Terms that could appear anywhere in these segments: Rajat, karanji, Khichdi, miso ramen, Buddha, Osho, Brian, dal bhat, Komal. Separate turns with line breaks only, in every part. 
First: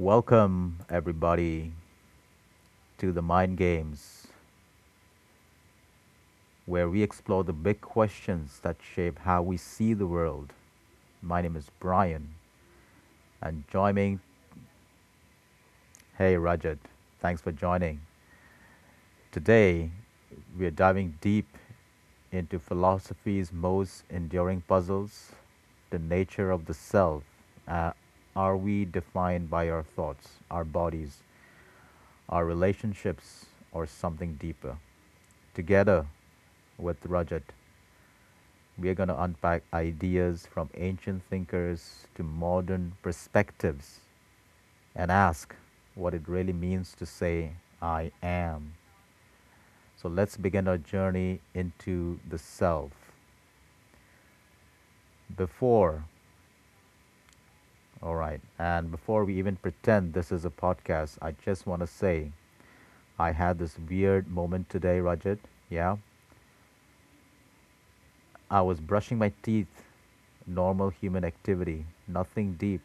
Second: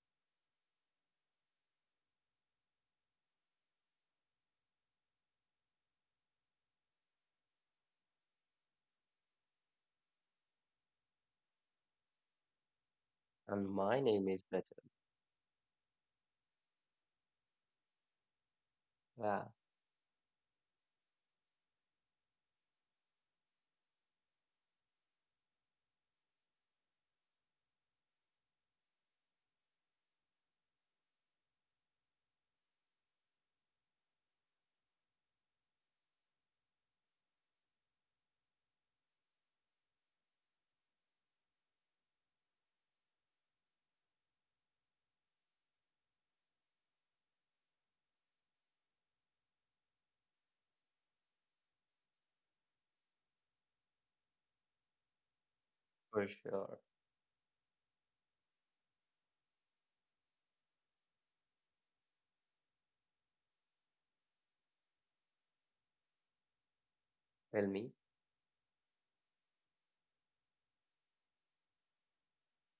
Welcome, everybody, to the Mind Games, where we explore the big questions that shape how we see the world. My name is Brian, and
And
join
my
me,
name is better.
hey Rajat, thanks for joining.
Yeah,
Today, we are diving deep into philosophy's most enduring puzzles, the nature of the self. Uh, are we defined by our thoughts, our bodies, our relationships or something deeper? Together with Rajat, we are going to unpack ideas from ancient thinkers to modern perspectives and ask what it really means to say, I am. So let's begin our journey into the self. Before,
for sure.
all right, and before we even pretend this is a podcast, I just want to say I had this weird moment today, Rajat. Yeah.
Tell me.
I was brushing my teeth, normal human activity, nothing deep,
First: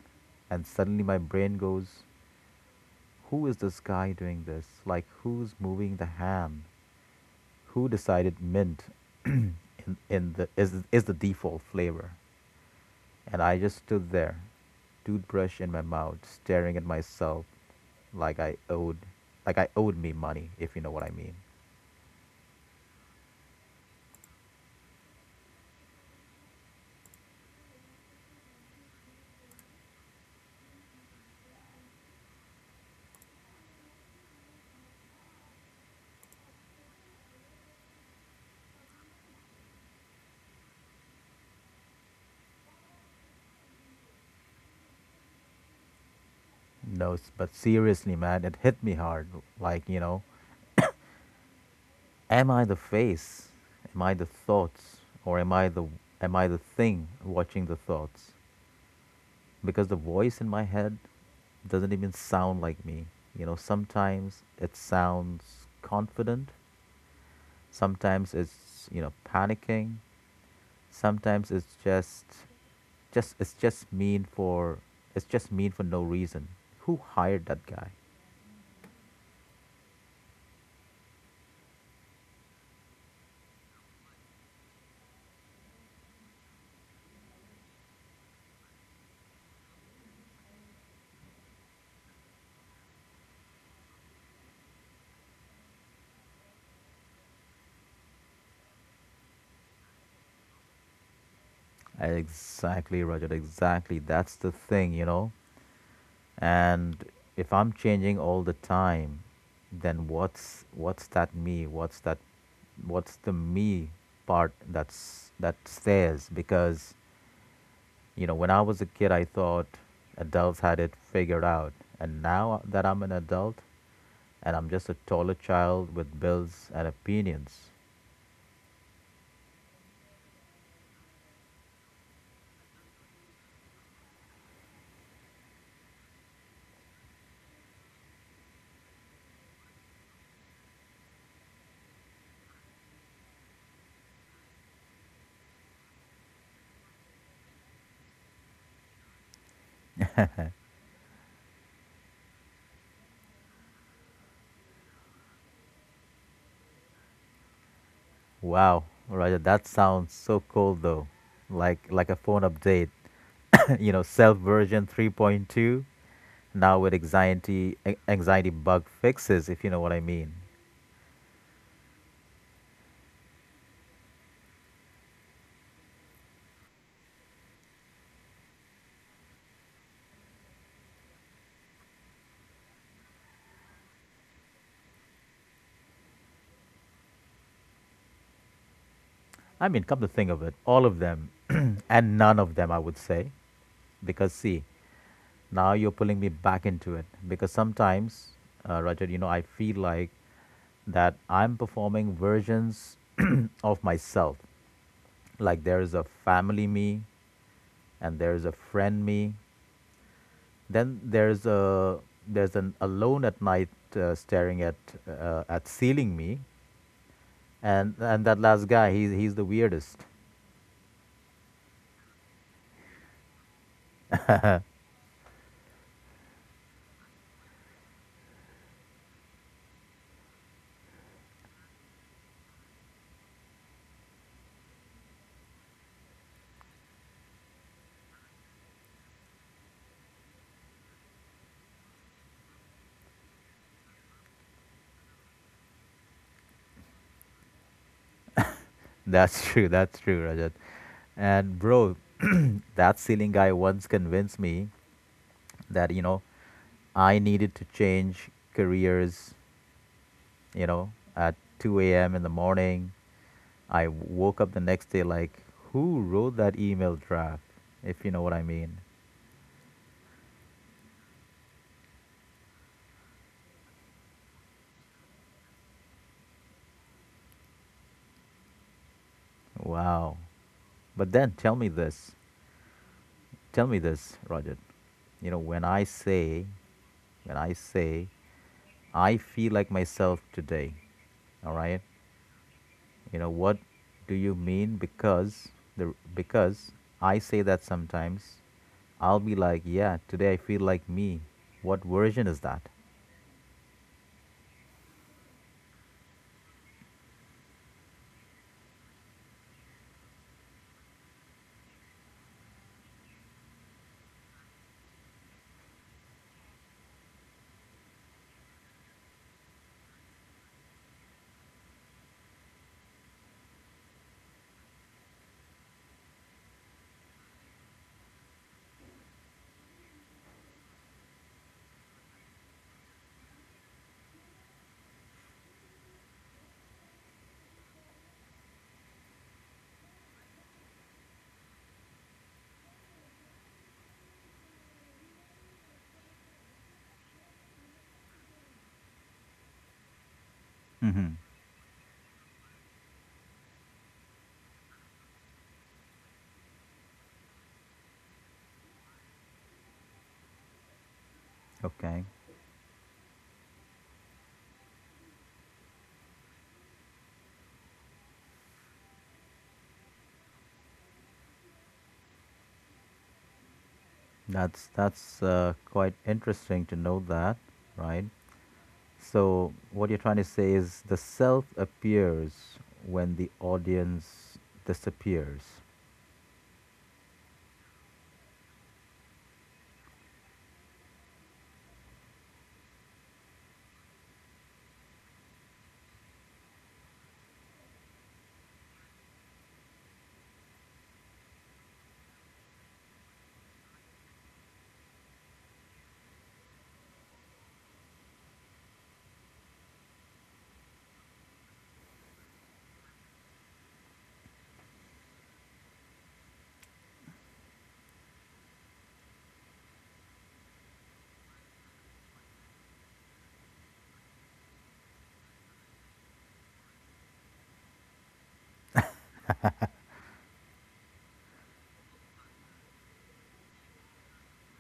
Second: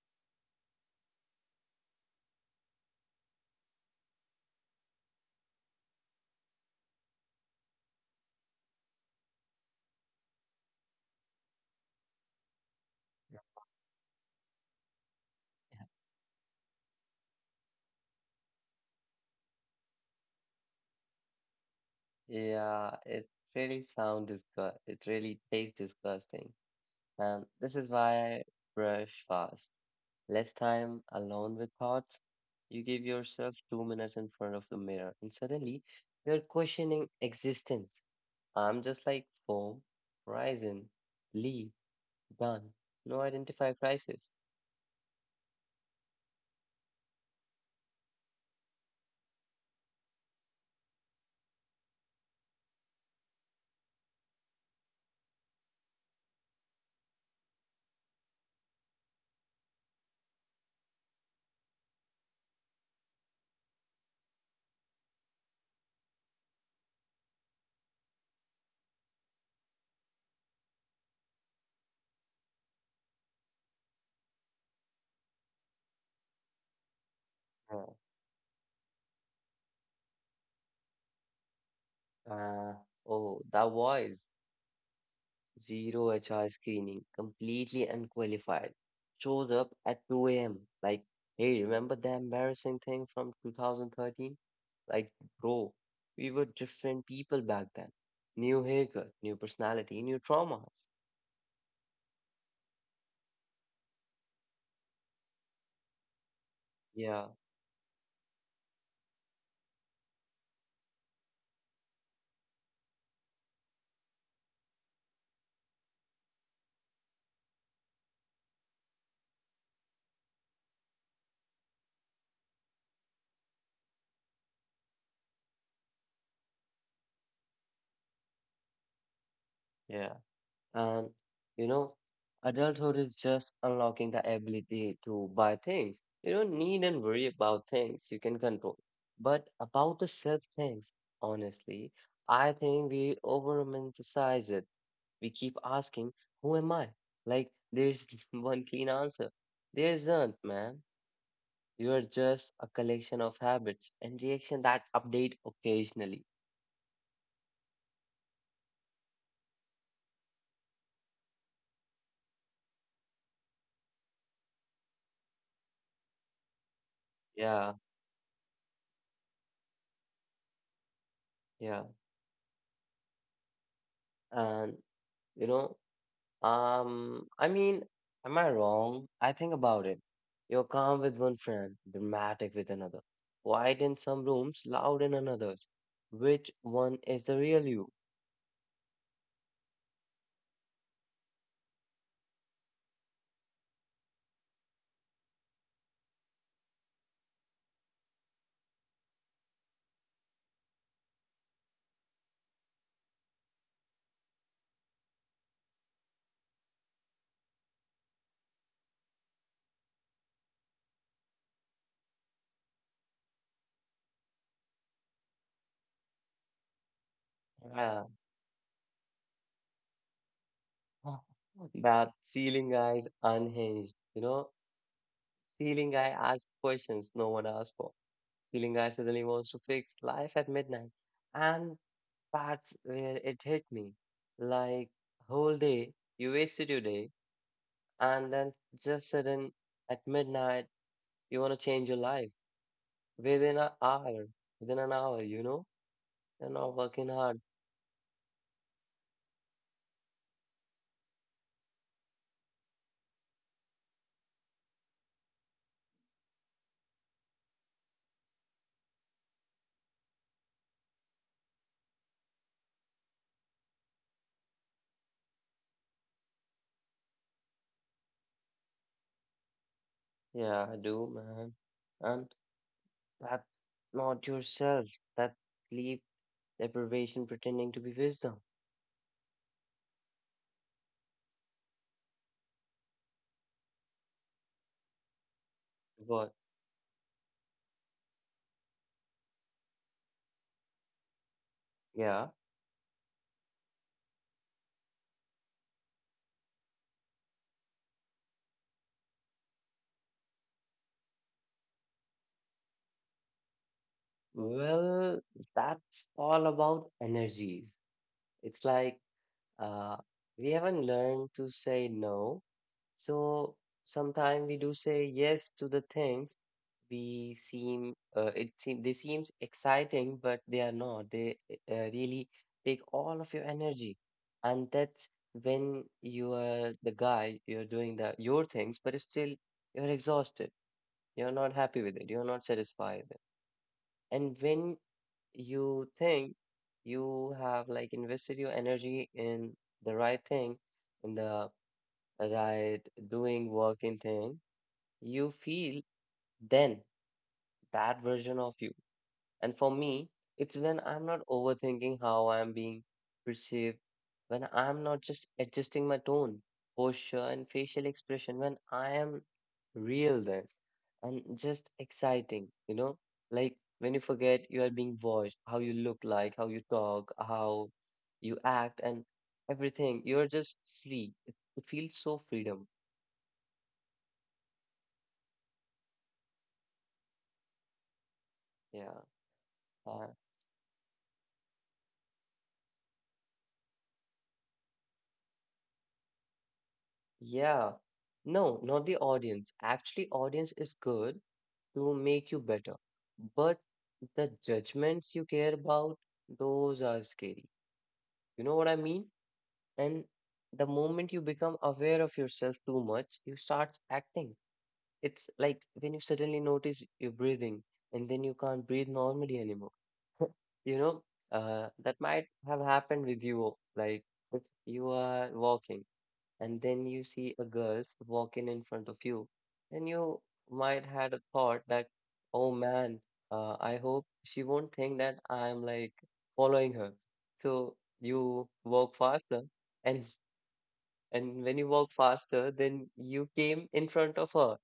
and suddenly my brain goes, who is this guy doing this? Like, who's moving the ham? Who decided mint in, is the default flavor? And I just stood there, toothbrush in my mouth, staring at myself like I owed like I owed me money, if you know what I mean.
Yeah, it really sound disgust. It really tastes disgusting. And this is why I brush fast. Less time alone with thoughts. You give yourself 2 minutes in front of the mirror, and suddenly you're questioning existence. I'm just like foam, horizon, leaf, done. No identify crisis.
No, but seriously, man, it hit me hard. Like, you know, am I the face? Am I the thoughts? Or am I the thing watching the thoughts? Because the voice in my head doesn't even sound like me. You know, sometimes it sounds confident, sometimes it's, you know, panicking, sometimes it's just mean for no reason. Who hired that guy?
Oh, uh, oh, that voice. Zero HR screening, completely unqualified. Shows up at 2 a.m. Like, hey, remember the embarrassing thing from 2013? Like, bro, we were different people back then. New haircut, new personality, new traumas.
Exactly, Rajat. Exactly. That's the thing, you know. And
Yeah,
if I'm changing all the time, then what's that me? What's the me part that stays? Because, you know, when I was a kid I thought adults had it figured out. And now that I'm an adult, and I'm just a taller child with bills and opinions.
yeah. And you know, adulthood is just unlocking the ability to buy things. You don't need and worry about things you can control. But about the self things, honestly, I think we over romanticize it. We keep asking, Who am I? Like, there's one clean answer. There isn't, man. You are just a collection of habits and reaction that update occasionally.
Wow, Raja, that sounds so cool though. Like a phone update. You know, self version 3.2, now with
Yeah,
anxiety bug fixes, if you know what I mean.
yeah. And you know, Um, I mean, am I wrong? I think about it. You're calm with one friend, dramatic with another, quiet in some rooms, loud in others. Which one is the real you?
I mean, come to think of it, all of them and none of them, I would say, because see, now you're pulling me back into it. Because sometimes, Rajat, you know, I feel like that I'm performing versions of myself. Like there is a family me, and there is a friend me. Then there's an alone at night staring at ceiling me, and
Yeah.
and that last guy he's the weirdest.
That ceiling guy is unhinged, you know? Ceiling guy asks questions no one asked for. Ceiling guy suddenly wants to fix life at midnight. And that's where it hit me. Like, whole day, you wasted your day and then just sudden at midnight you want to change your life within an hour within an hour. You know, you're not working hard.
That's true. That's true, Rajat. And bro, that ceiling guy once convinced me that you know I needed to change careers. You know, at 2 a.m. in the morning, I woke up the next day like, who wrote that email draft? If you know what I mean.
Yeah, I do, man. And that's not yourself, that sleep deprivation pretending to be wisdom.
Wow. But then tell me this. Tell me this, Roger. You know, when I
But
say, when I say, I feel like myself today, all right?
yeah,
You know, what do you mean? Because the because I say that sometimes I'll be like, yeah, today I feel like me. What version is that?
well, that's all about energies. It's like, Uh, we haven't learned to say no. So sometimes we do say yes to the things we seem it seem they seems exciting, but they are not. They really take all of your energy, and that's when you are the guy, you're doing the your things, but still you're exhausted. You're not happy with it. You're not satisfied. And when you think you have like invested your energy in the right thing, in the right doing work in thing, you feel then that version of you. And for me, it's when I'm
Mm-hmm.
not overthinking how I'm being perceived, when I'm not just adjusting my tone, posture, and facial expression, when I am real there and just
Okay,
exciting, you know? Like when you forget you are being watched, how you look like, how you talk, how you act, and everything. You're just free. It feels so freedom.
that's quite interesting to know that, right?
Yeah.
So, what you're trying to say is the self appears when the audience disappears.
Yeah. No, not the audience. Actually, audience is good to make you better. But the judgments you care about, those are scary. You know what I mean? And the moment you become aware of yourself too much, you start acting. It's like when you suddenly notice you're breathing and then you can't breathe normally anymore. You know, that might have happened with you, like if you are walking and then you see a girl walking in front of you and you might had a thought that, oh man, I hope she won't think that I'm like following her. So you walk faster and and when you walk faster then you came in front of her,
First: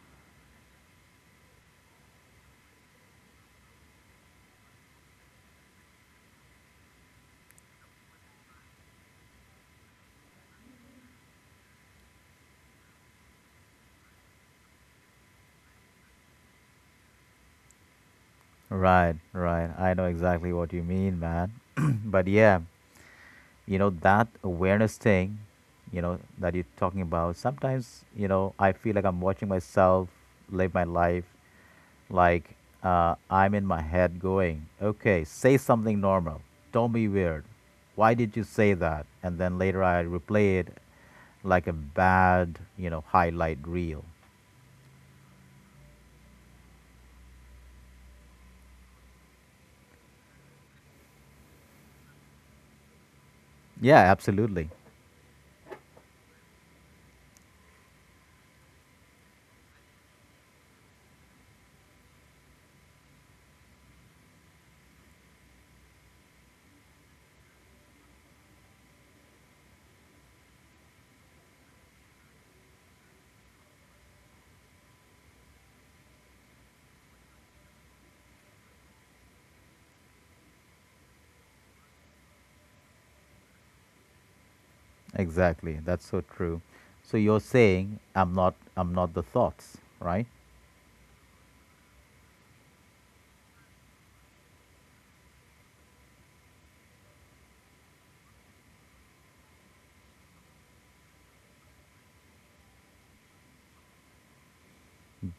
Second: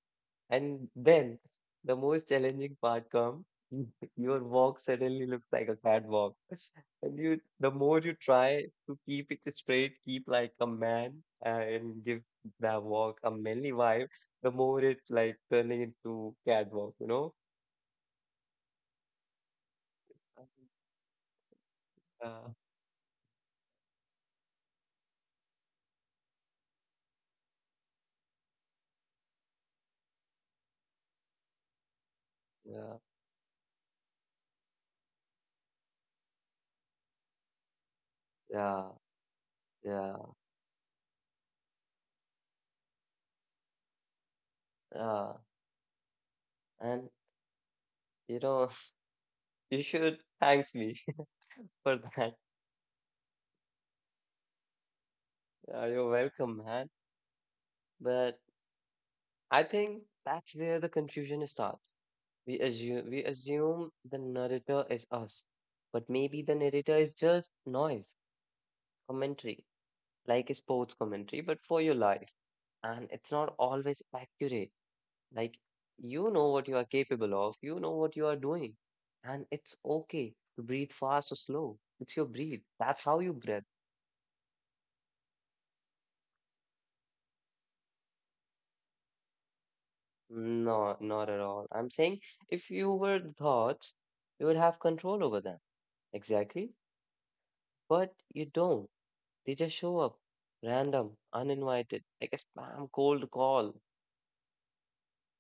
and then the most challenging part comes. Your walk suddenly looks like a catwalk. And you, the more you try to keep it straight, keep like a man and give that walk a manly vibe, the more it like turning into catwalk, you know?
Right, right. I know exactly what you mean, man. But
Yeah,
yeah, you know that awareness thing you know that you're talking about, sometimes you know I feel like I'm watching myself live my life, like
yeah,
I'm in my head going, okay, say something normal, don't be weird, why did you say
yeah,
that? And then later I
yeah,
replay it like a bad, you know, highlight reel.
yeah. And you know, you should thanks me for that.
Yeah, absolutely.
You're welcome, man. But I think that's where the confusion starts. We assume the narrator is us, but maybe the narrator is just noise, commentary, like a sports commentary, but for your life. And it's not always accurate. Like you know what you are capable of, you know what you are doing, and it's okay to breathe fast or slow. It's your breathe. That's how you breathe.
Exactly, that's so true. So you're saying I'm not the thoughts, right?
No, not at all. I'm saying if you were the thoughts, you would have control over them. Exactly. But you don't. Teachers show up, random, uninvited, like a spam cold call.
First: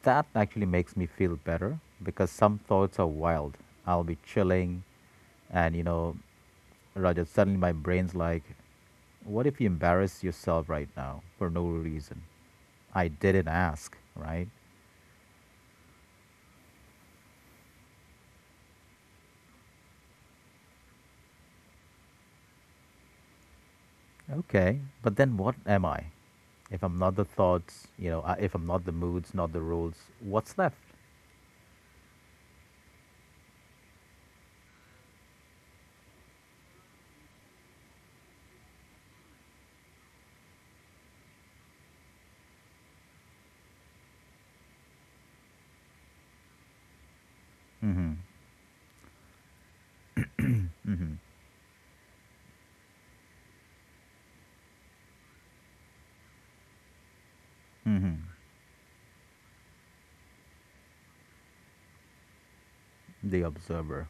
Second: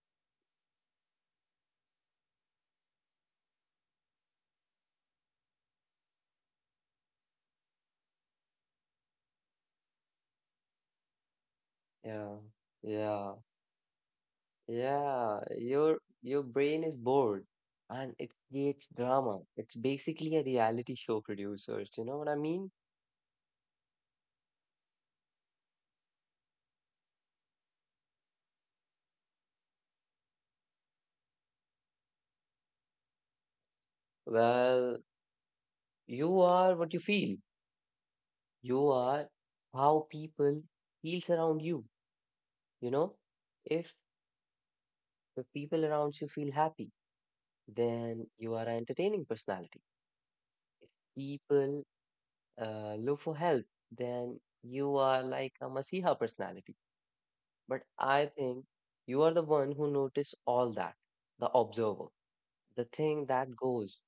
That actually makes me feel better because some thoughts are wild. I'll be chilling, and you know, Rajat, suddenly my brain's like, what if you embarrass yourself right now for no reason?
Yeah,
I
yeah,
didn't ask, right?
yeah. Your brain is bored, and it creates drama. It's basically a reality show producers. You know what I mean?
Okay, but then what am I? If I'm not the thoughts, you know, if I'm not the moods, not the rules, what's left?
Well, you are what you feel. You are how people feels around you. You know, if the people around you feel happy,
Mm-hmm.
then you are an entertaining personality. People look for help, then you are like a Masiha personality. But
Mm-hmm.
I think you are the one who notice all that, the observer, the thing
The
that goes,
observer.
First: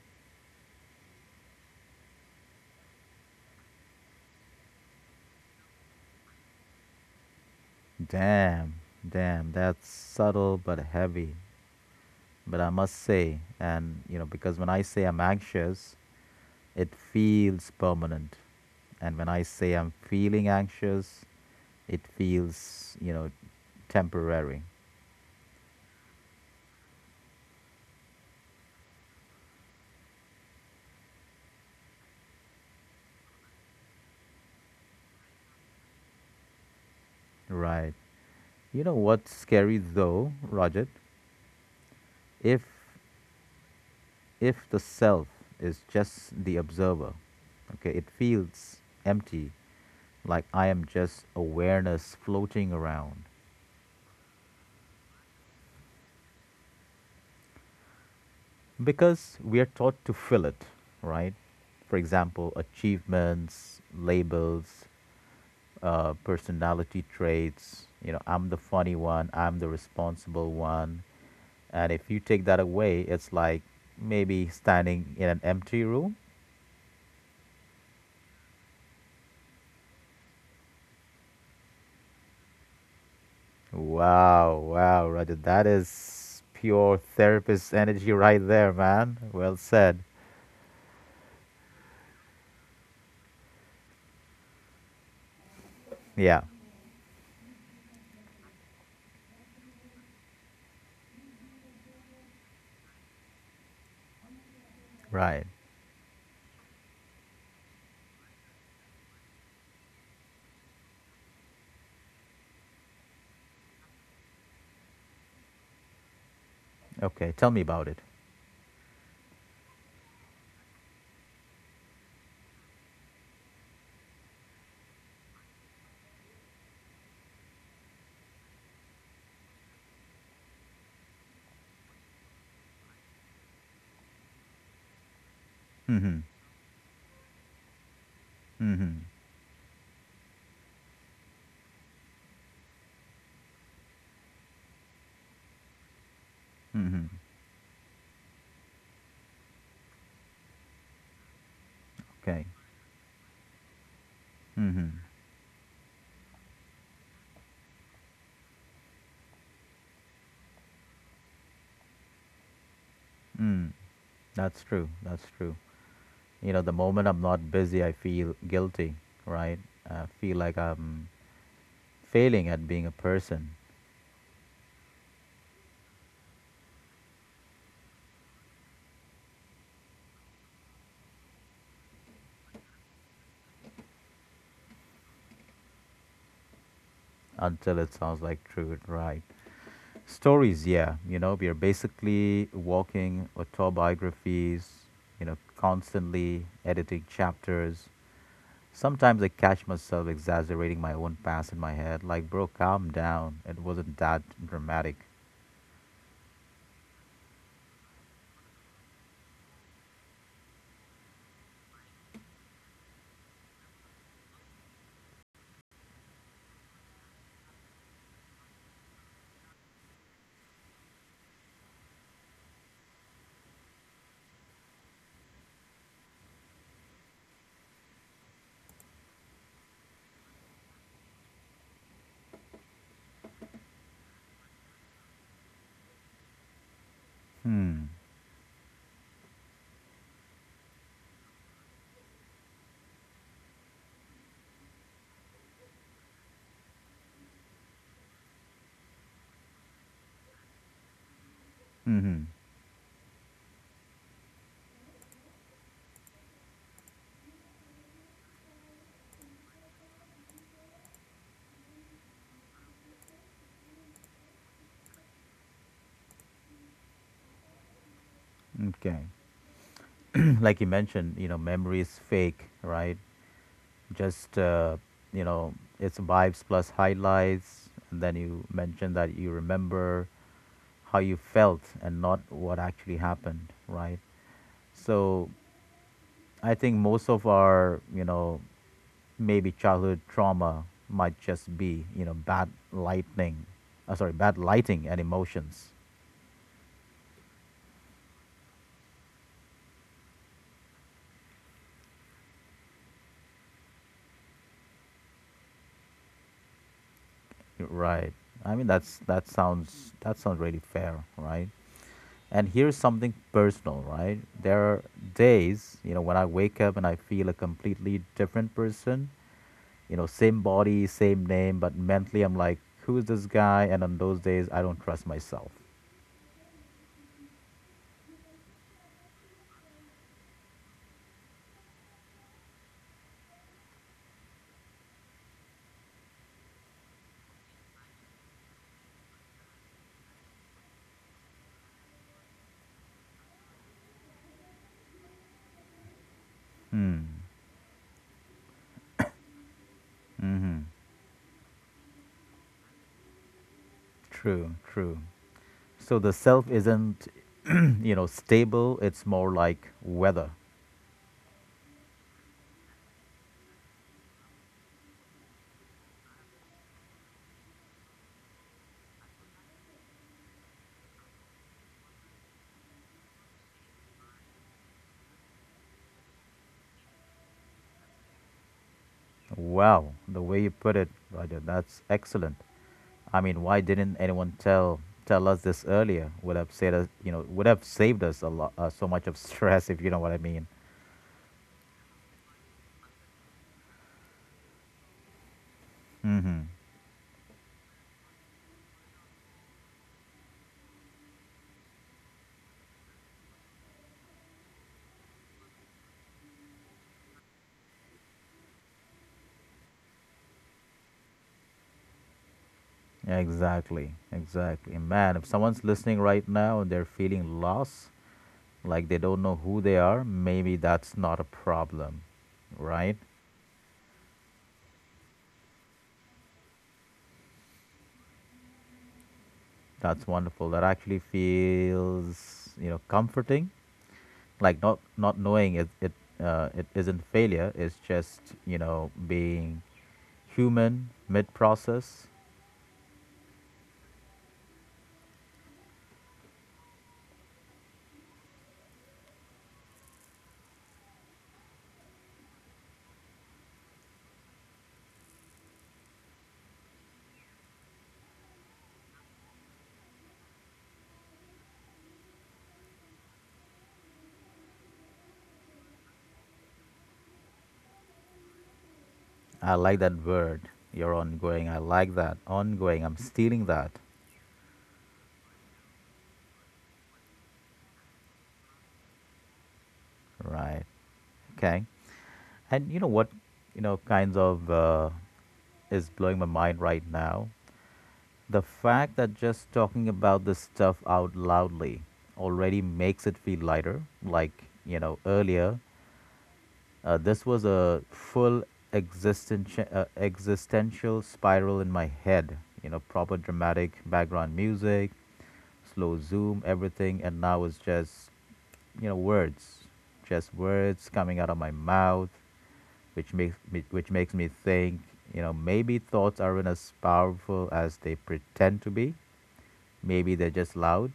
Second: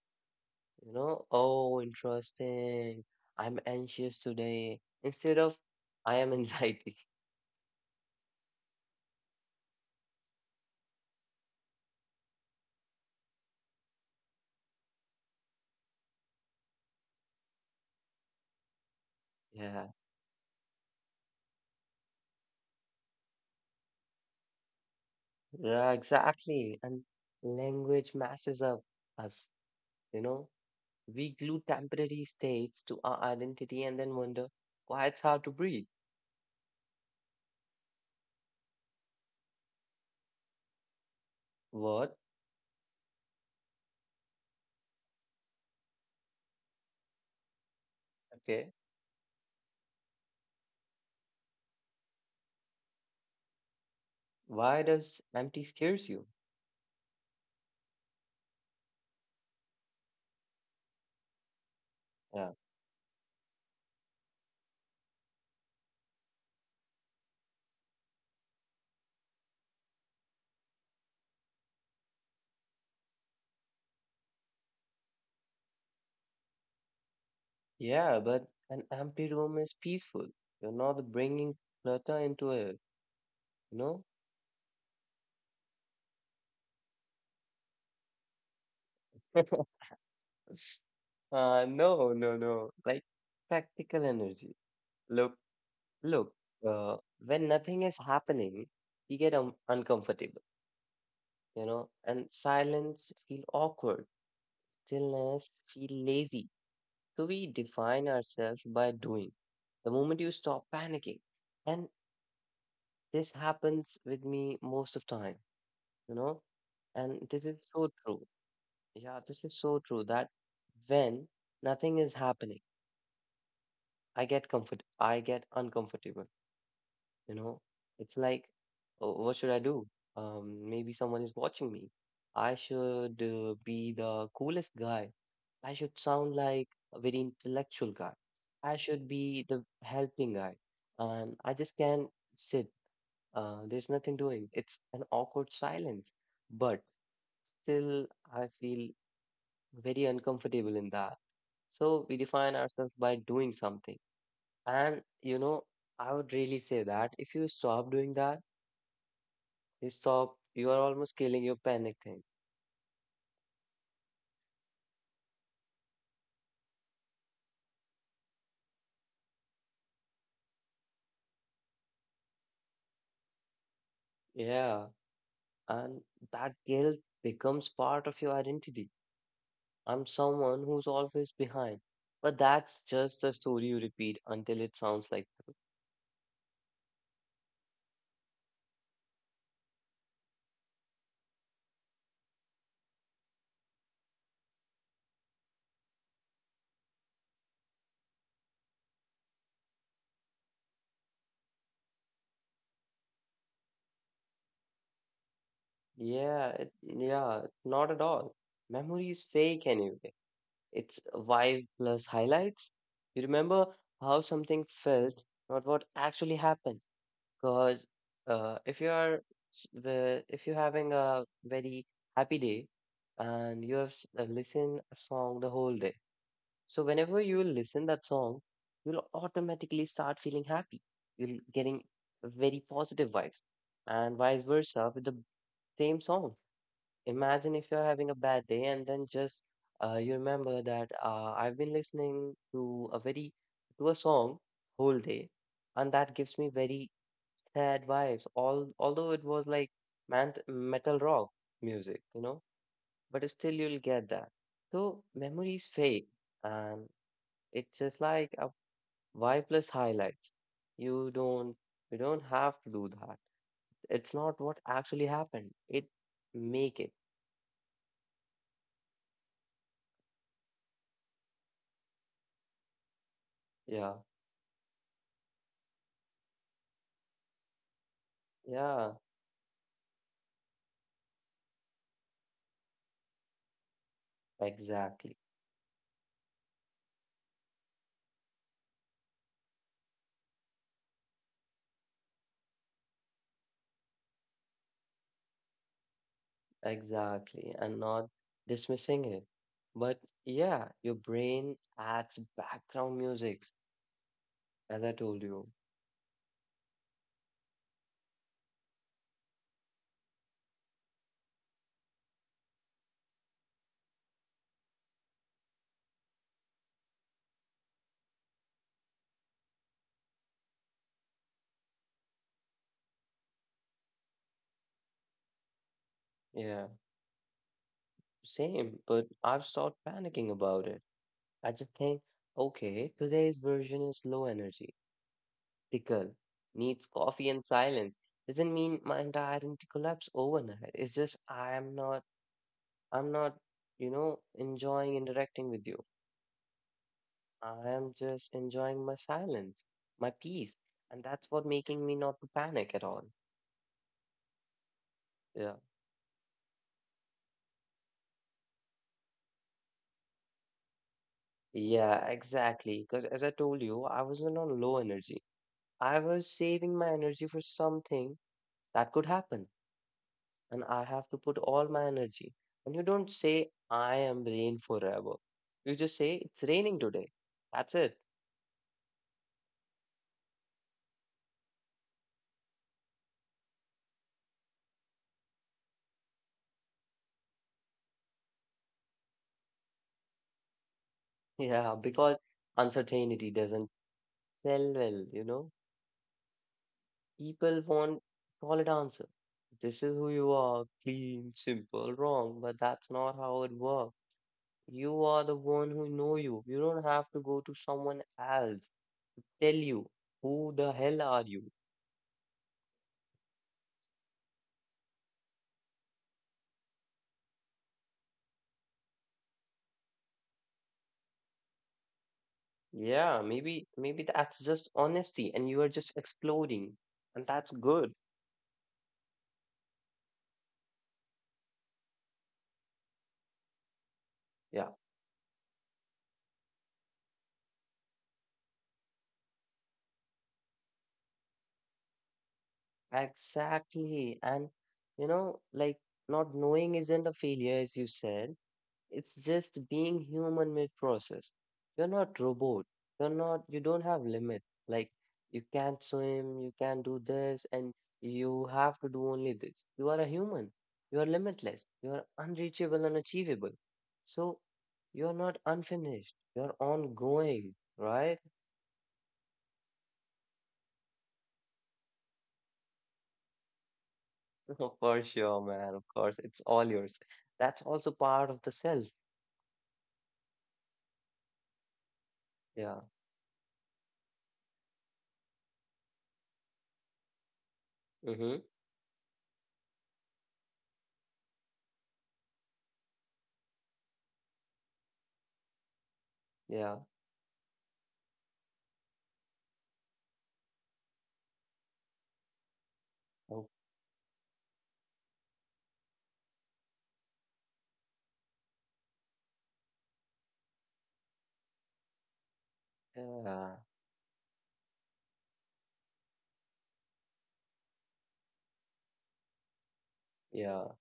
you know, oh, interesting. I'm anxious today instead of I am anxiety.
Damn, damn, that's subtle but heavy. But I must say, and you know, because when I say I'm anxious, it feels permanent. And when I say
Yeah,
I'm feeling anxious, it feels, you know, temporary.
yeah, exactly. And language messes up us, you know. We glue temporary states to our identity and then wonder why it's hard to breathe.
Right. You know what's scary though, Rajat?
What?
If if the self is just the observer, okay, it
Okay.
feels empty, like I am just awareness floating around.
Why does empty scares you?
Because we are taught to fill it, right? For example,
Yeah,
achievements, labels, personality traits. You know, I'm the funny one, I'm the responsible one. And if you take that away, it's like maybe standing in an empty room.
yeah, but an empty room is peaceful. You're not bringing clutter into it, you know?
Wow, wow, Roger, that is pure therapist energy right there, man. Well said.
No, no, no. Like practical energy. Look, look.
Yeah,
When nothing is happening, we get uncomfortable, you know, and silence feel awkward,
right.
stillness feel lazy. So we define ourselves by doing. The moment you stop panicking, and this happens with me most of time, you know? And
Okay,
this
tell
is
me about
so
it.
true. Yeah, this is so true that when nothing is happening, I get uncomfortable, you know? It's like, oh, what should I do? Maybe someone is watching me. I should be the coolest guy. I should
Mm hmm,
sound like a very intellectual guy.
mm
I
hmm,
should be the helping guy. And I just can't sit. There's nothing doing. It's an awkward silence. But
mm hmm.
still, I feel very uncomfortable in that. So we
Okay.
define ourselves by doing something.
Mm hmm.
And you know, I would really say that if you stop doing that, you are almost killing your panic thing.
That's true. That's true. You know, the moment I'm not busy, I feel guilty, right? I feel like I'm failing at being a person
Yeah. And that guilt becomes part of your identity. I'm someone who's always behind. But that's just a story you repeat until it sounds like,
until it sounds like true and right. Stories, yeah, you know, we are basically walking autobiographies, you know, constantly editing chapters. Sometimes I catch myself exaggerating my own past in my head, like, bro, calm down. It wasn't that dramatic.
yeah, not at all. Memory is fake anyway. It's vibe plus highlights. You remember how something felt, not what actually happened. Because if you are if you're having a very happy day and you have listened a song the whole day, so whenever you listen that song, you'll automatically start feeling happy. You'll getting very positive vibes, and vice versa with the same song. Imagine
Hmm.
if you're having a bad day and then just you remember that I've been listening to a very to a song whole day, and that gives me very sad vibes. All although it was like man metal rock music, you
Mm-hmm.
know, but still you'll get that. So memories fade, and it's just like a vibeless highlights. You don't you don't have to do that. It's not what actually happened. It make it.
Okay. Like you mentioned, you know, memory is fake, right?
Yeah.
Just, you know, it's vibes plus highlights. And then you
Yeah.
mentioned that you remember how you felt and not what actually happened, right?
Exactly,
So I think most of our, you know, maybe childhood trauma might just be, you know, bad lightning, sorry, bad lighting and emotions,
exactly, and not dismissing it. But yeah, your brain adds background music, as I told you.
right? I mean, that's that sounds really fair, right? And here's something personal, right? There are days, you know, when I wake up and I feel a completely different person, you know, same body, same name, but mentally I'm like, who is this guy? And on those days, I don't trust myself.
Yeah, same, but I've stopped panicking about it. I just think, okay, today's version is low energy, tickle, needs coffee and silence. Doesn't mean my entire identity collapse overnight. It's just I'm not, you know, enjoying interacting with you. I am just enjoying my silence, my peace, and that's what making me not to panic at all.
True, true.
Yeah.
So the self isn't, you know, stable. It's more like weather.
Yeah, exactly. Because as I told you, I was on a low energy. I was saving my energy for something that could happen, and I have to put all my energy. And you don't say, I am rain forever. You just say, it's raining today. That's it.
Wow, the way you put it, Roger, that's excellent. I mean, why didn't anyone tell us this earlier? Would have saved us, you know, would have saved us a lot, so much of stress, if you know what I mean.
Yeah, because uncertainty doesn't sell well, you know? People want solid answer. This is who you are, clean, simple, wrong, but that's not how it works. You are the one who know you. You don't have to go to someone else tell you who the hell are you.
Exactly, exactly. Man, if someone's listening right now and they're feeling lost, like they don't know who they are, maybe that's not a problem, right?
Yeah, maybe that's just honesty and you are just exploding and that's good.
That's wonderful. That actually feels, you know, comforting. Like
Yeah,
not knowing it it isn't failure. It's just, you know, being human mid process.
exactly. And you know, like not knowing isn't a failure as you said. It's just being human mid process. You're not robot. You don't have limits. Like you can't swim, you can't do this, and you have to do only this. You are a human. You are limitless. You are unreachable and achievable. So you're not unfinished. You're ongoing, right?
I like that word. You're ongoing. I like that. Ongoing. I'm stealing that.
For sure, man. Of course, it's all yours. That's also part of the self.
Right. Okay. And you know
Yeah.
what, you know, kinds of is blowing my mind right now? The
Mm-hmm.
fact that just talking about this stuff out loudly already makes it feel lighter. Like, you know, earlier,
Yeah.
this was a full existential, existential spiral in my head. You know, proper
Oh,
dramatic background music, slow zoom, everything, and now it's just, you know, words, just words coming out of my mouth,
yeah.
which makes me think, you know, maybe thoughts aren't as powerful as they pretend to be. Maybe they're just
Yeah.
loud,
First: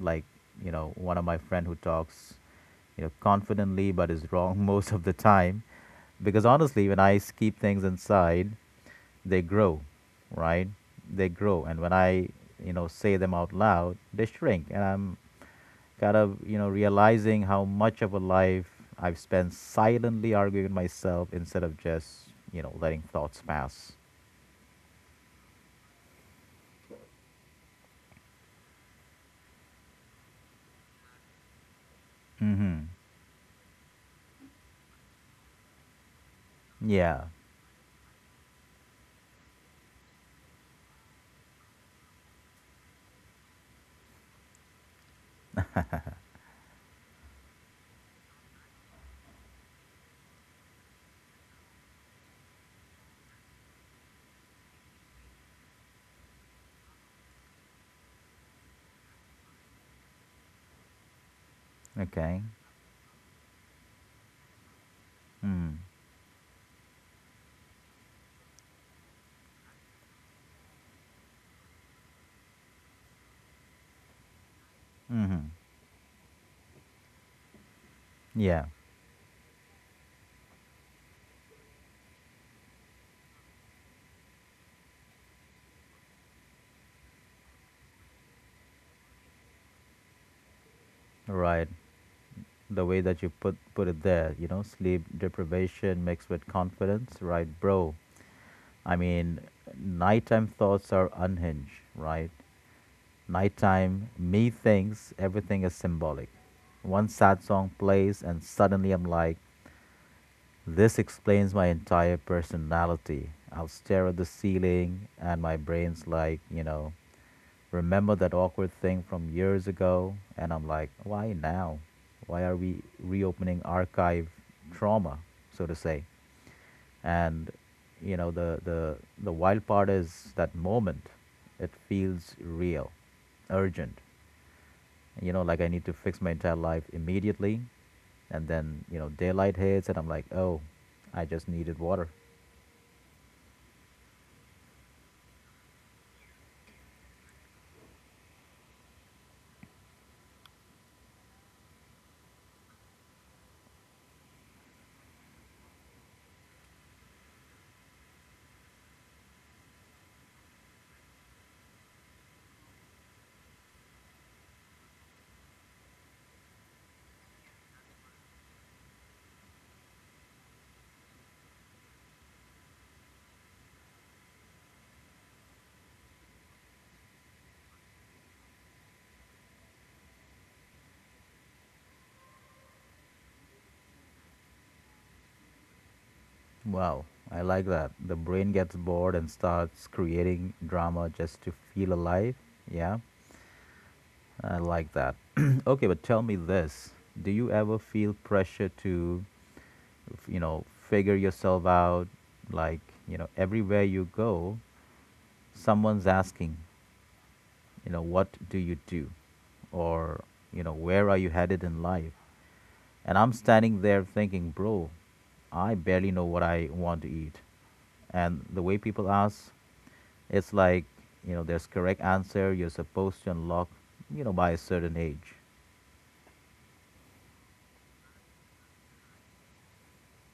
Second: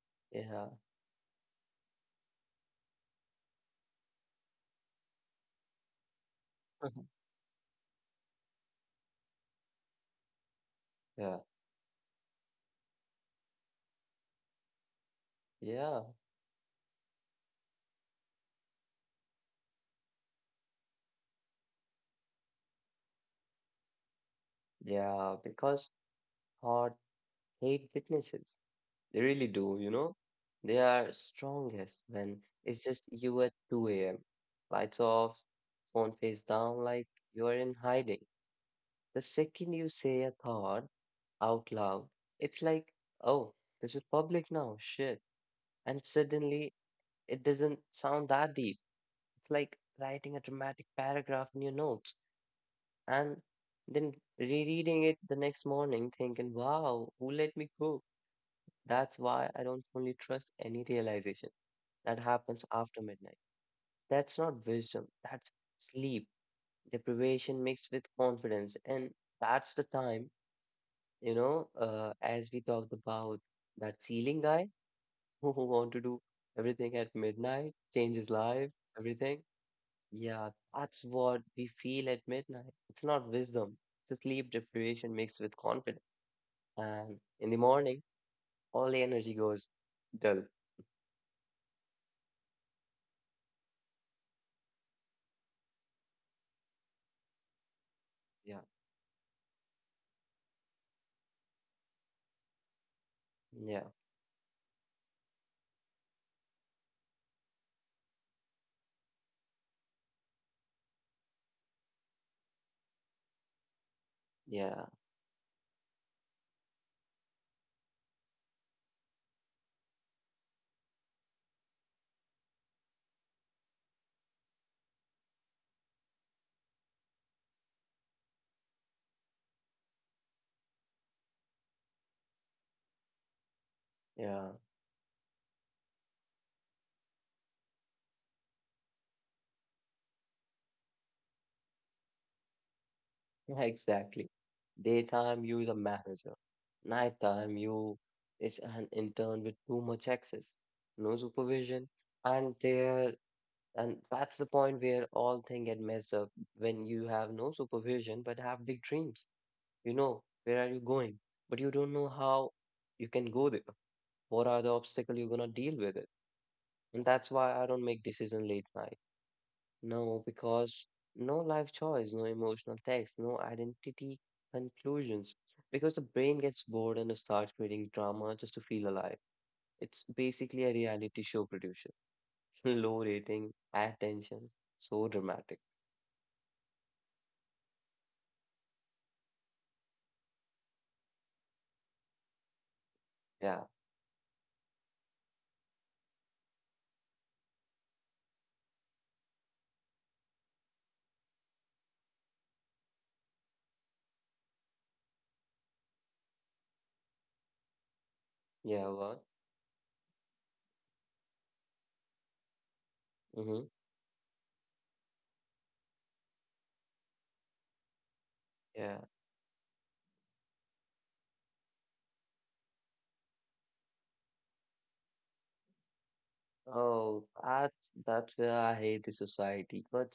like you know, one of my friend who talks, you know, confidently but is wrong most of the time, because honestly, when I keep things inside they grow, right? They
Yeah.
grow, and when I, you know, say them out loud, they shrink, and I'm
Yeah,
kind of, you know, realizing how much of a life I've spent silently arguing with myself instead of just, you know, letting thoughts pass.
yeah, because heart hate witnesses. They really do, you know? They are strongest when it's just you at 2 a.m. Lights off, phone face down like
Yeah.
you are in hiding. The second you say a thought out loud, it's like, oh, this is public now, shit. And suddenly it doesn't sound that deep. It's like writing a dramatic paragraph in your notes and then rereading it the next morning, thinking, wow, who let me go? That's why I don't fully trust any realization that
Okay.
happens after midnight. That's not wisdom, that's
Mm.
sleep, deprivation mixed with confidence. And that's the time, as we talked about that ceiling guy
Mm-hmm.
who want to do everything at midnight, change his
Yeah.
life, everything. Yeah, that's what we feel at midnight. It's not wisdom, it's a sleep deprivation mixed with confidence. And in the morning, all the energy goes dull.
Right. The way that you put it there, you know, sleep deprivation mixed with confidence, right, bro?
Yeah,
I mean, nighttime thoughts are unhinged, right?
yeah,
Nighttime, me thinks everything is symbolic. One sad song plays, and suddenly I'm like, this explains my entire personality. I'll stare at the
yeah,
ceiling, and my brain's like, you know, remember that awkward thing from years ago? And I'm like, why now? Why are we reopening archive trauma, so to say? And, you know, the, the, the wild part is that moment, it feels real, urgent
yeah,
you know like I need to fix my entire life immediately. And then, daylight hits and I'm like, oh, I just needed water.
yeah, exactly. Daytime, you is a manager. Nighttime, you is an intern with too much access, no supervision. And there, and that's the point where all things get messed up when you have no supervision but have big dreams. You know where are you going, but you don't know how you can go there, what are the obstacle you're gonna deal with it. And that's why I don't make decision late night. No, because no life choice, no emotional text, no identity conclusions, because the brain gets bored and starts creating drama just to feel alive. It's basically a reality show producer. Low rating, high tension, so dramatic.
Wow, I like that. The brain gets bored and starts creating drama just to feel alive. Yeah,
Yeah,
I like that. okay, but tell me this. Do you ever feel pressure to, figure yourself out? Like, everywhere you go, someone's asking, what do you
yeah,
do?
what?
Or, where are you headed in life? And I'm standing
Mm-hmm.
there thinking, bro, I barely know what I want to eat. And the way people
Yeah.
ask, it's like, there's correct answer you're supposed to unlock, by a certain age.
Oh, that that's where I hate the society. But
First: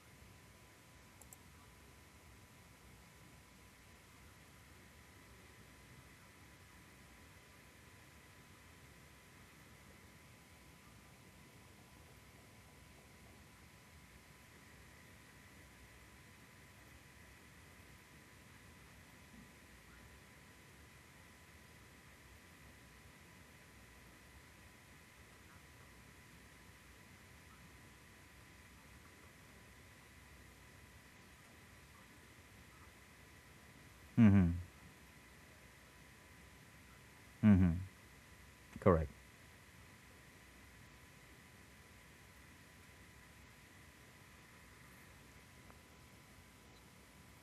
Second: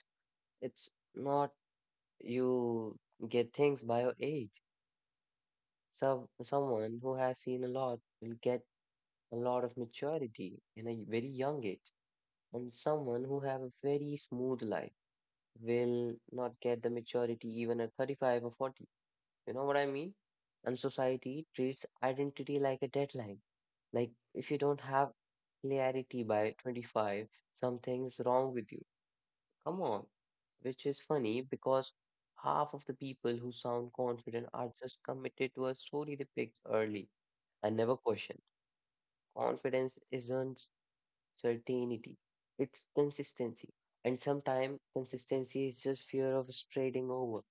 it's not you get things by your age. Someone who has seen a lot will get a lot of maturity in a very young age, and someone who have a very smooth life will not get the maturity even at 35 or 40. You know what I mean? And society treats identity like a deadline. Like if you don't have clarity by 25, something's wrong with you. Come on. Which is funny because half of the people who sound
Mm-hmm.
confident are just committed to a story they picked early
Mm-hmm.
and never questioned.
Correct.
Confidence isn't certainty, it's consistency. And sometimes consistency is just fear of spreading over.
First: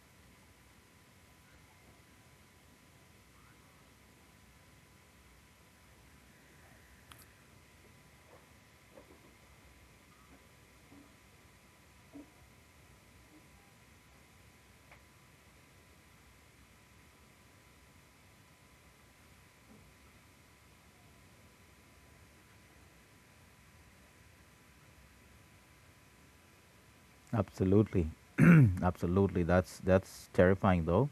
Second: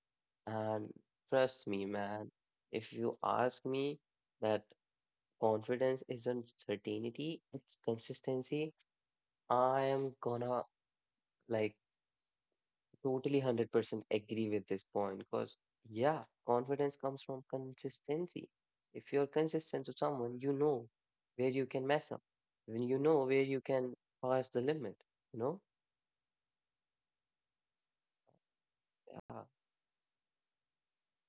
And trust me, man, if you ask me that confidence isn't certainty, it's consistency, I am gonna, like, totally 100% agree with this point because, yeah, confidence comes from consistency. If you're consistent to someone, you know where you can mess up, when you know where you can pass the limit, you know?
Absolutely.
Yeah,
absolutely, that's terrifying though.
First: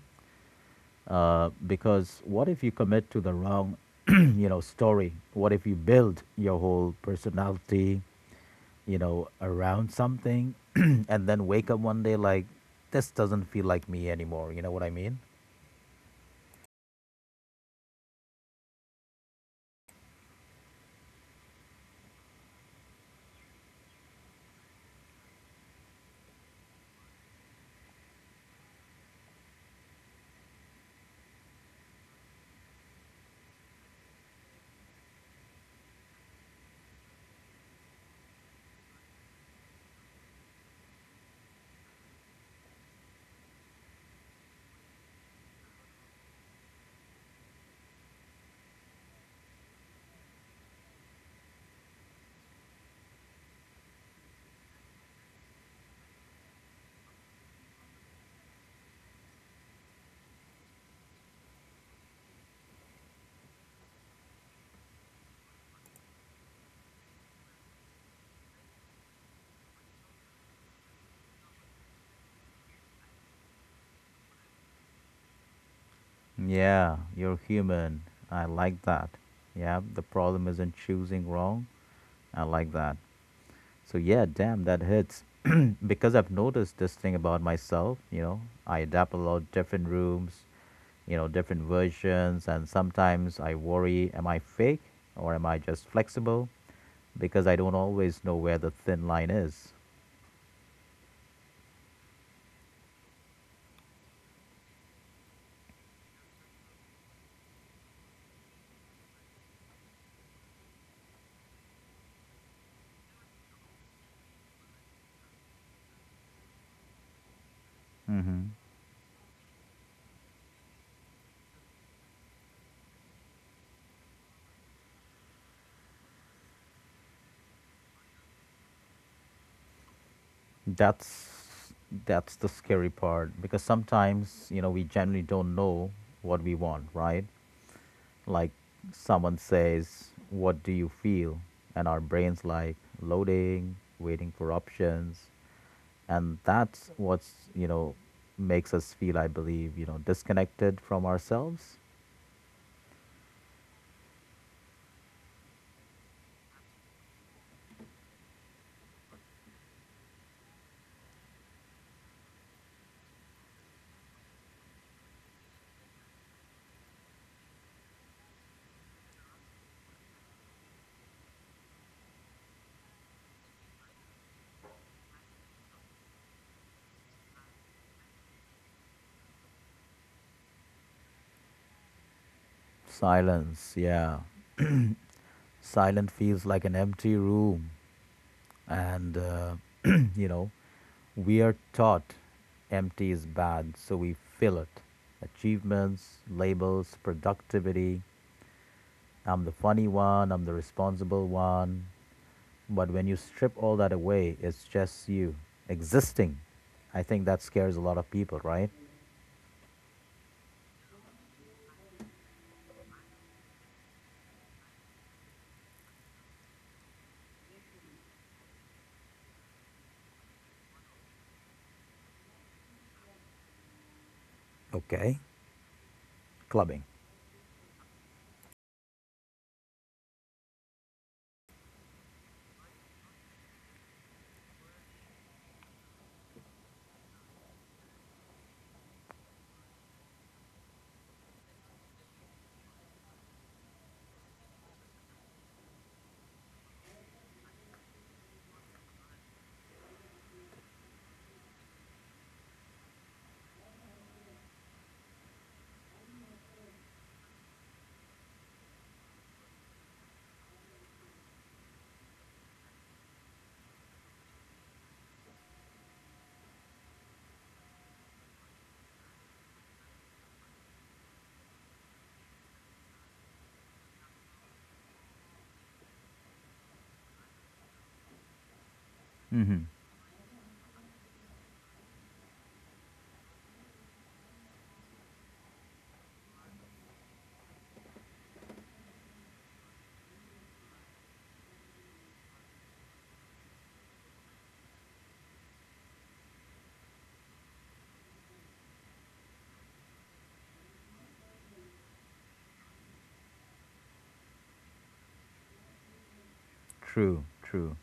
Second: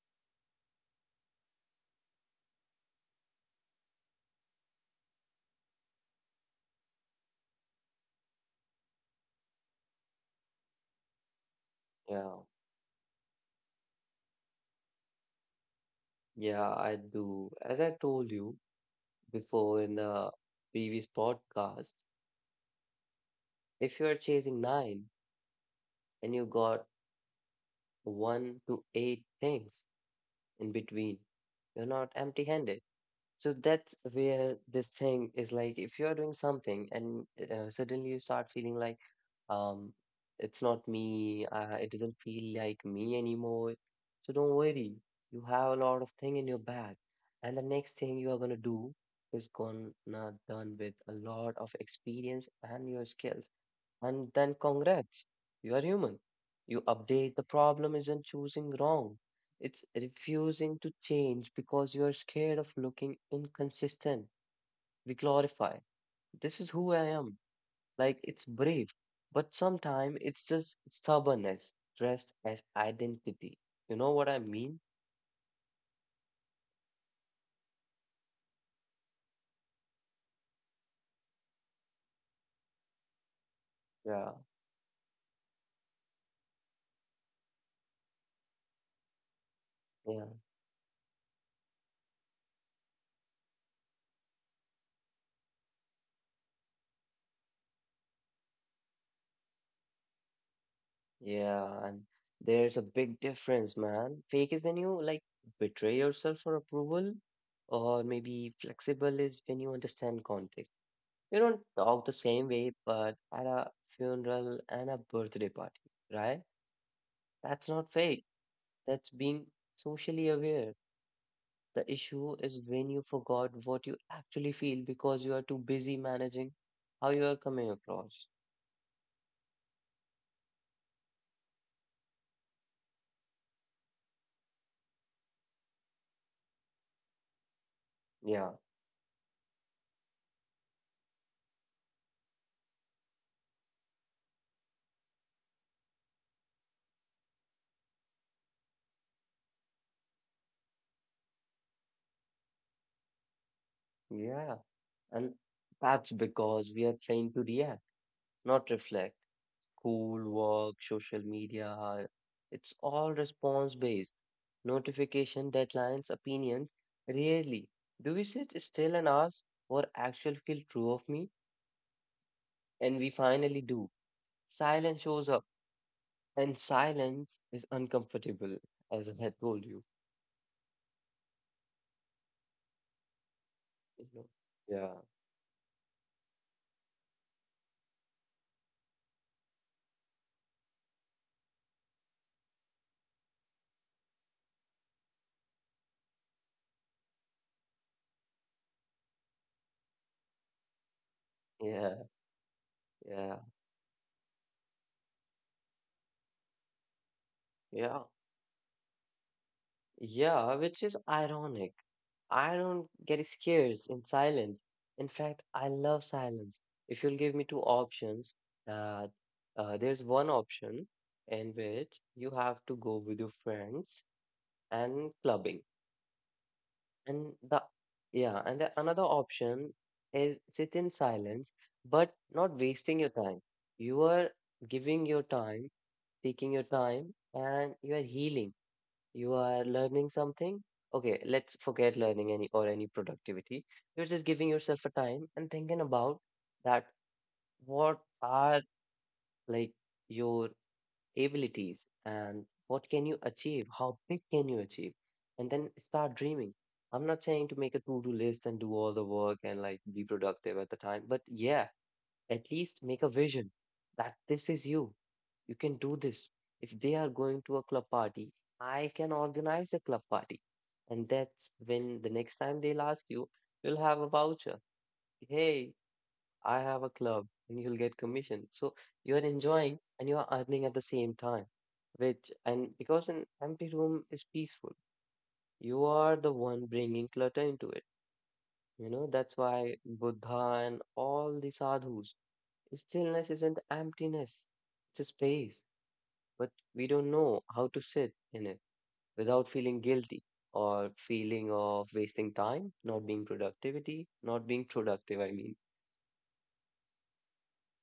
Because what if you commit to the wrong, story? What if you build your whole personality, around something, and then wake up one day
yeah,
like, this doesn't feel like me anymore. You know what I mean?
yeah, I do. As I told you before in the previous podcast, if you're chasing nine and you got one to eight things in between, you're not empty handed. So that's where this thing is like, if you're doing something and suddenly you start feeling like um it's not me, it doesn't feel like me anymore. So don't worry, you have a lot of thing in your bag, and the next thing you are gonna do is gonna done with a lot of experience and your skills. And then congrats, you are human. You update. The problem isn't choosing wrong, it's refusing to change because you are scared of looking inconsistent. We glorify. This is who I am. Like it's brave, but sometimes it's just stubbornness dressed as identity. You know what I mean?
Yeah, you're human. I like that. Yeah, the problem isn't choosing wrong. I like that. So
Yeah,
yeah, damn, that hits. because I've noticed this thing about myself, I adapt a lot different
yeah.
rooms, different versions, and sometimes I worry, am I fake or am I just flexible? Because I don't always know where the thin line is.
Yeah, and there's a big difference, man. Fake is when you like betray yourself for approval, or maybe flexible is when you understand context. You don't talk the same way, but at a funeral and a birthday party, right?
Mm-hmm.
That's not fake. That's being socially aware. The issue is when you forgot what you actually feel because you are too busy managing how you are coming across.
That's that's the scary part because sometimes, we generally don't know what we want, right? Like
Yeah,
someone says, what do you feel? And our brain's like loading, waiting for options. And that's what's, makes us feel, I believe, disconnected from ourselves.
yeah. And that's because we are trained to react not reflect. School, work, social media, it's all response based. Notification, deadlines, opinions. Rarely do we sit still and ask what actually feel true of me, and we finally do. Silence shows up, and silence is uncomfortable, as I had told you.
Silence,
You know?
yeah. Silence feels like an empty room. And, you know, we are taught empty is bad, so we fill it. Achievements, labels, productivity, I'm the funny one, I'm the responsible
Yeah,
one.
yeah,
But when you
yeah,
strip all that away, it's just you existing. I think that scares a
yeah.
lot of people, right?
Yeah, which is ironic. I don't get scared in silence. In fact, I love silence. If you'll give me two options, that there's one option in which you have to go with your friends and
Okay.
clubbing,
Clubbing.
and the yeah, and the another option is sit in silence, but not wasting your time. You are giving your time, taking your time, and you are healing, you are learning something. Okay, let's forget learning any or any productivity. You're just giving yourself a time and thinking about that what are, like, your abilities and what can you achieve? How big can you achieve? And then start dreaming. I'm not saying to make a to-do list and do all the work and like be productive at the time, but yeah, at least make a vision that this is you. You can do this. If they are going to a club party, I can organize a club party. And that's when the next time they'll ask you, you'll have a voucher. Hey, I have a club, and you'll get commission. So you're
Mm-hmm.
enjoying and you're earning at the same time. Which, and because an empty room is peaceful, you are the one bringing clutter into it. You know, that's why Buddha and all the sadhus, stillness isn't emptiness, it's a space, but we don't know how to sit in it without feeling guilty or feeling of wasting time, not being productivity, not being productive, I mean.
True, true.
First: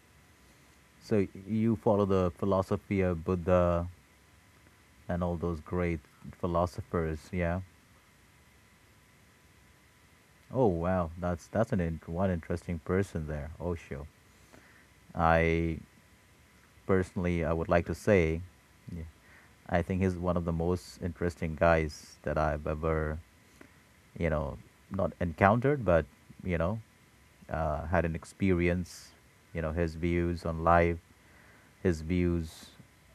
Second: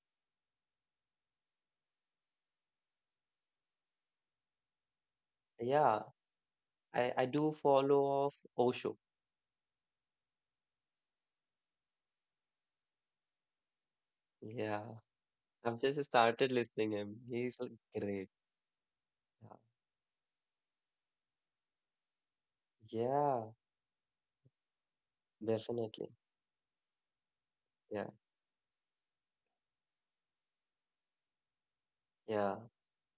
So you follow the philosophy of Buddha and all those great
Yeah, I
philosophers,
do
yeah?
follow off Osho.
Oh wow, that's an one interesting person there, Osho.
Yeah, I've
I
just started listening him.
personally, I
He's
would
like,
like to
great.
say, yeah,
Yeah,
I think he's one of the most interesting guys that I've ever,
yeah,
you know, not encountered, but
definitely.
you know,
Yeah,
had an experience. You know, his views on life, his
yeah,
views.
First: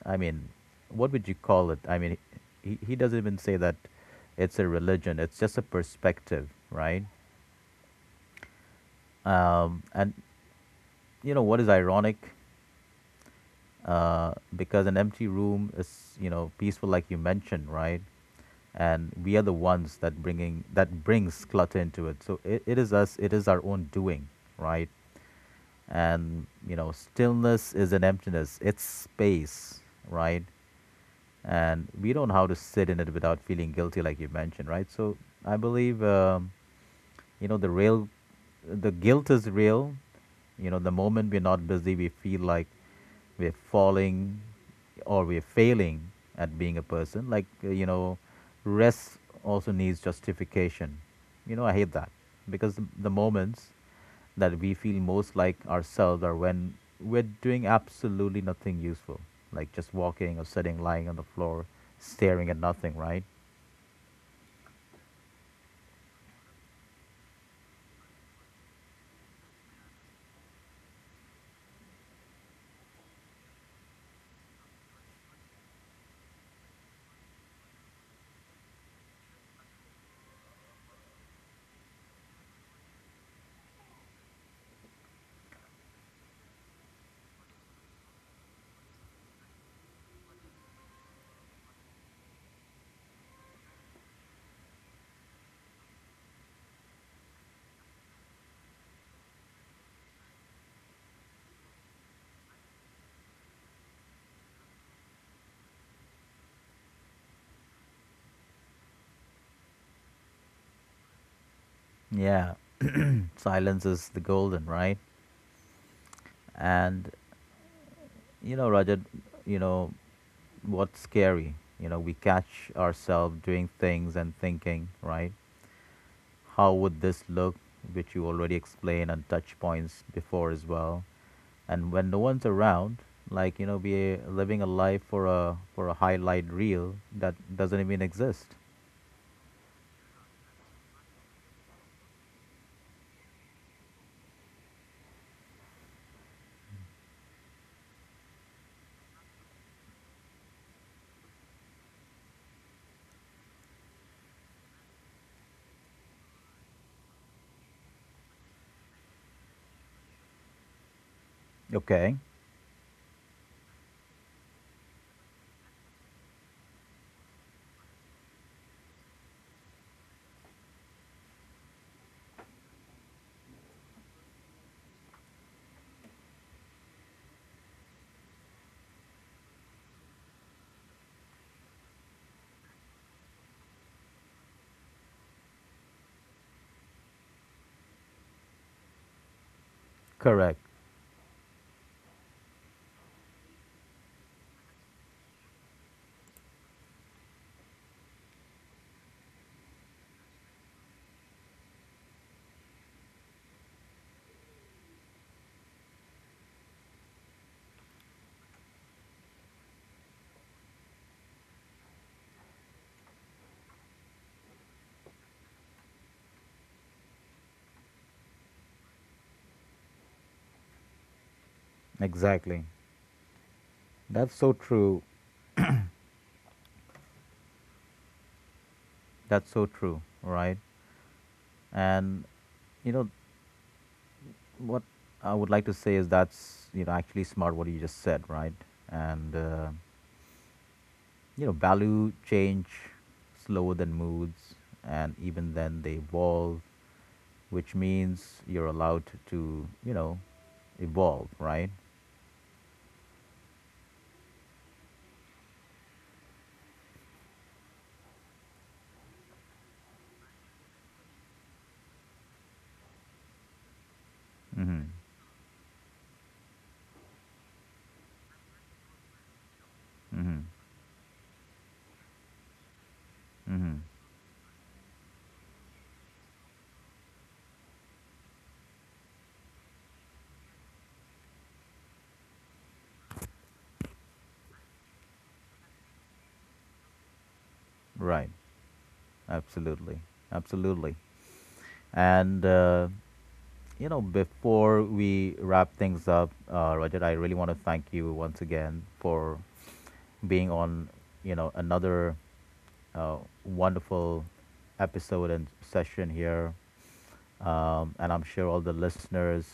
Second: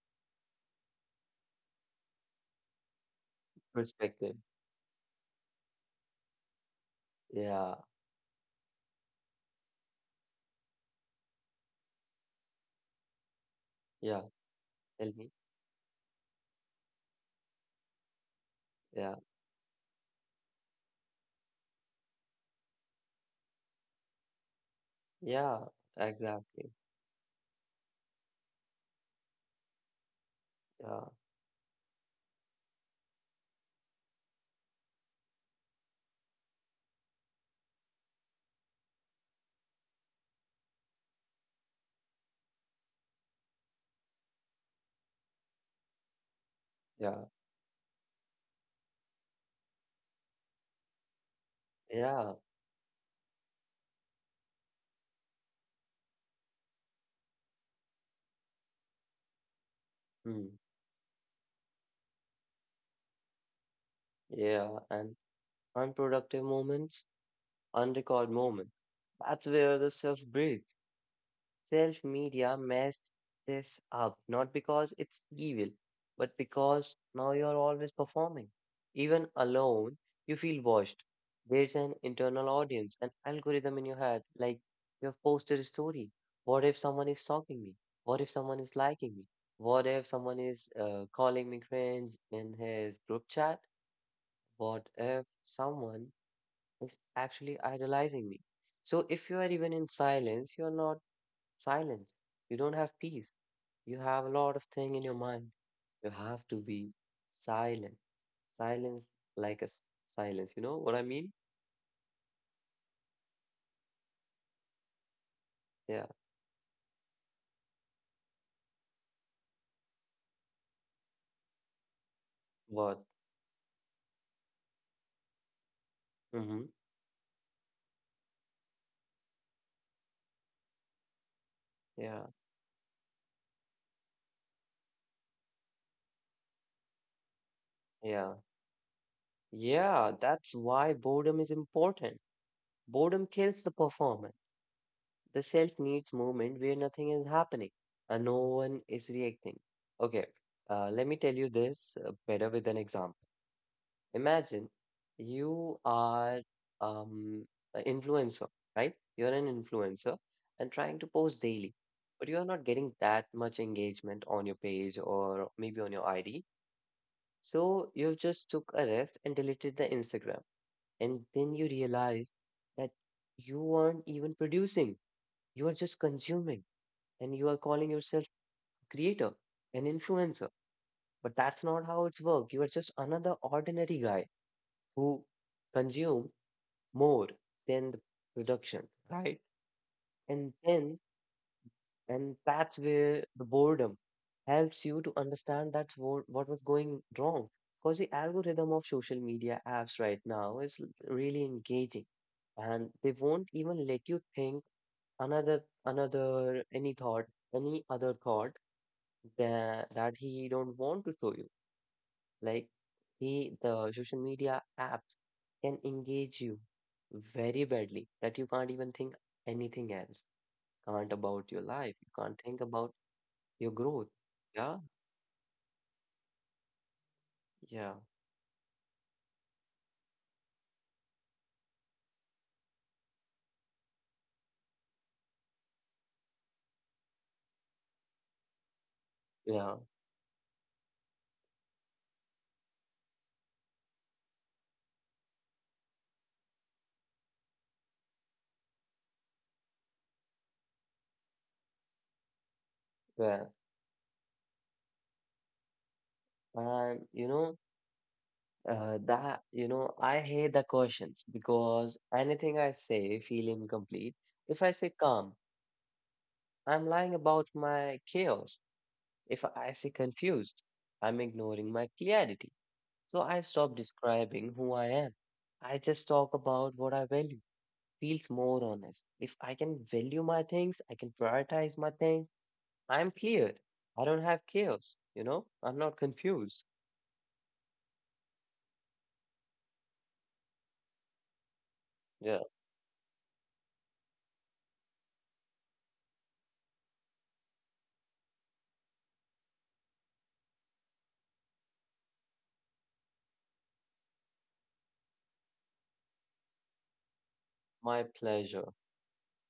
I mean, what would you call it? I mean, he doesn't even say that
perspective.
it's a religion. It's just a perspective, right?
Yeah,
And you know what is ironic?
yeah,
Because an
tell
empty
me.
room is, peaceful, like you mentioned, right? And
Yeah,
we are the ones that bringing that brings clutter into it. So it is us, it is our own doing, right?
yeah,
And,
exactly.
stillness is an emptiness, it's space, right?
Yeah,
And we don't know how to sit in it without feeling guilty, like you mentioned, right? So I believe, the real, the guilt is real. You know, the moment we're not busy, we feel like we're falling or we're failing at being a
yeah,
person. Like, rest also needs justification. You know, I hate that.
yeah.
Because the moments that we feel most like ourselves are when we're doing absolutely nothing useful, like just walking
Hmm.
or sitting, lying on the floor, staring at nothing, right?
Yeah, and unproductive moments, unrecorded moments. That's where the self breathes. Self media messed this up, not because it's evil, but because now you're always performing. Even alone, you feel watched. There's an internal audience, an algorithm in your head, like you have posted a story. What if someone is stalking me? What if someone is liking me? What if someone is calling me cringe in his group chat? What if someone is actually idolizing me. So if you are even in silence, you are not silent. You don't have peace. You have a lot of thing in your mind. You have to be silent. Silence like a silence. You know what I mean?
Yeah, silence is the golden, right?
Yeah.
And you know, Rajat, you know, what's scary? You know, we catch
What?
ourselves doing things and thinking, right?
Mm-hmm.
How would this look? Which you already explained and touch points before as well. And when no
Yeah.
one's around, like, we living a life for a highlight reel that doesn't even
Yeah.
exist.
Yeah. That's why boredom is important. Boredom kills the performance. The self needs movement where nothing is happening and no one is reacting. Okay. Let me tell you this better with an example. Imagine you are um, an influencer, right? You're an influencer and trying to post daily,
Okay.
but you are not getting that much engagement on your page or maybe on your ID. So you just took a rest and deleted the Instagram. And then you realize that you aren't even producing, you are just consuming, and you are calling yourself a creator, an influencer. But that's not how it's work. You are just another ordinary guy who consume more than the production, right? And
Correct.
then, and that's where the boredom helps you to understand what was going wrong. Because the algorithm of social media apps right now is really engaging and they won't even let you think another another any thought any other thought that, that he don't want to show you, like he, the social media apps can engage you very badly that you can't even think anything else. Can't about your life. You can't think
Exactly.
about your growth.
That's so
Yeah,
true.
yeah,
That's so true, right? And you know, what I would like to say is that's, actually smart what you just said, right? And
yeah,
you know, value change slower than moods, and even then they evolve, which means you're allowed to, evolve, right?
yeah. And you know, that you know, I hate the questions because anything I say feel incomplete. If I
Mm-hmm.
say calm, I'm lying about my chaos. If I say
Mm-hmm.
confused, I'm ignoring my clarity. So I stop
Mm-hmm.
describing who I am. I just talk about what I value. Feels more honest. If I can value my things, I can prioritize my things. I'm cleared. I don't have chaos, you know? I'm not confused.
Right. Absolutely. Absolutely.
Yeah,
And you know, before we wrap things up, Roger, I really want to thank you once again for being on, another uh, wonderful episode and session here.
my
And I'm sure all the
pleasure.
listeners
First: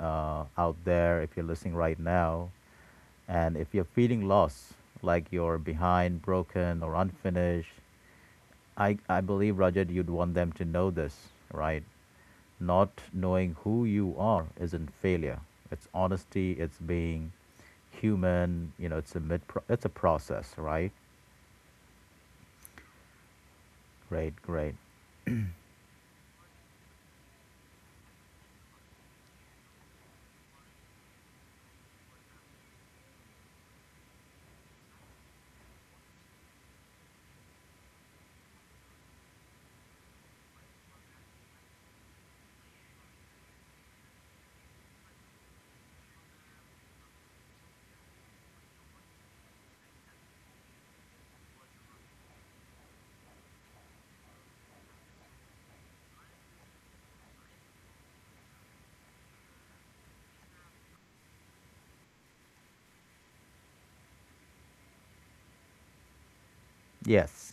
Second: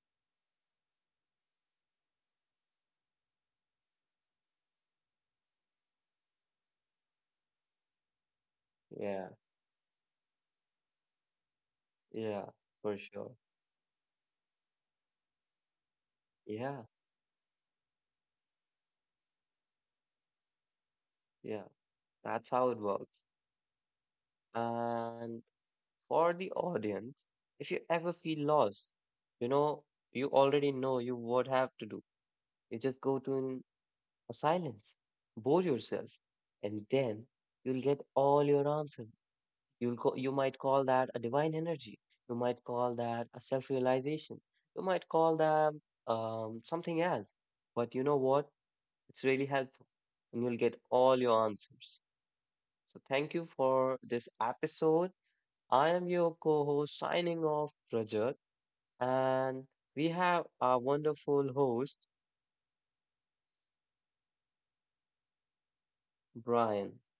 out there, if you're listening right now, and if you're feeling lost, like you're behind, broken, or unfinished, I
Yeah,
believe, Rajat, you'd want them to know this, right?
yeah, for
Not
sure.
knowing who you are isn't failure. It's honesty.
Yeah,
It's being human. You know, it's a mid. It's a process, right?
yeah. That's how it works.
Great, great.
And for the audience, if you ever feel lost, you know, you already know you what have to do. You just go to an or silence. Bore yourself, and then you'll get all your answers. You'll call, you might call that a divine energy. You might call that a self-realization. You might call that something else. But you know what? It's really helpful, and you'll get all your answers. So thank you for this episode. I am your co-host signing off, Rajat, and we have our wonderful host, Brian.
Yes.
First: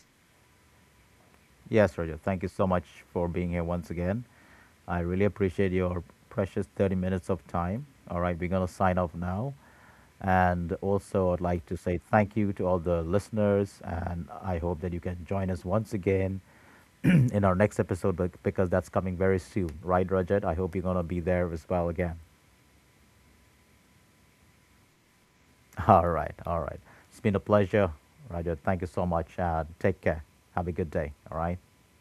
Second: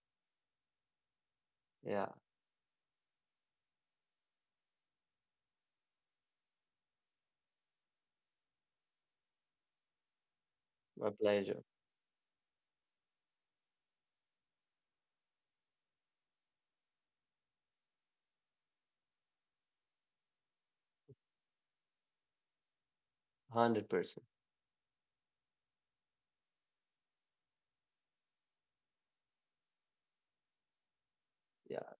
Yes,
Yeah,
Roger, thank you so much for being here once again. I really appreciate your precious 30 minutes of time. All right, we're going to sign off now. And
my
also, I'd
pleasure.
like to say thank you to all the listeners. And I hope that you can join us once again in our next episode because that's coming very soon. Right, Rajat? I hope you're going to be there as well again.
100%.
All right, all right. It's been a pleasure, Rajat. Thank you so much. Take care. Have a good day. All right.
Yeah.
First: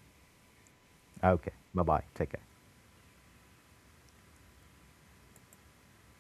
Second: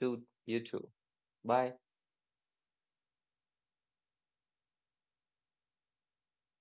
To you too.
Okay.
Bye.
Bye bye. Take care.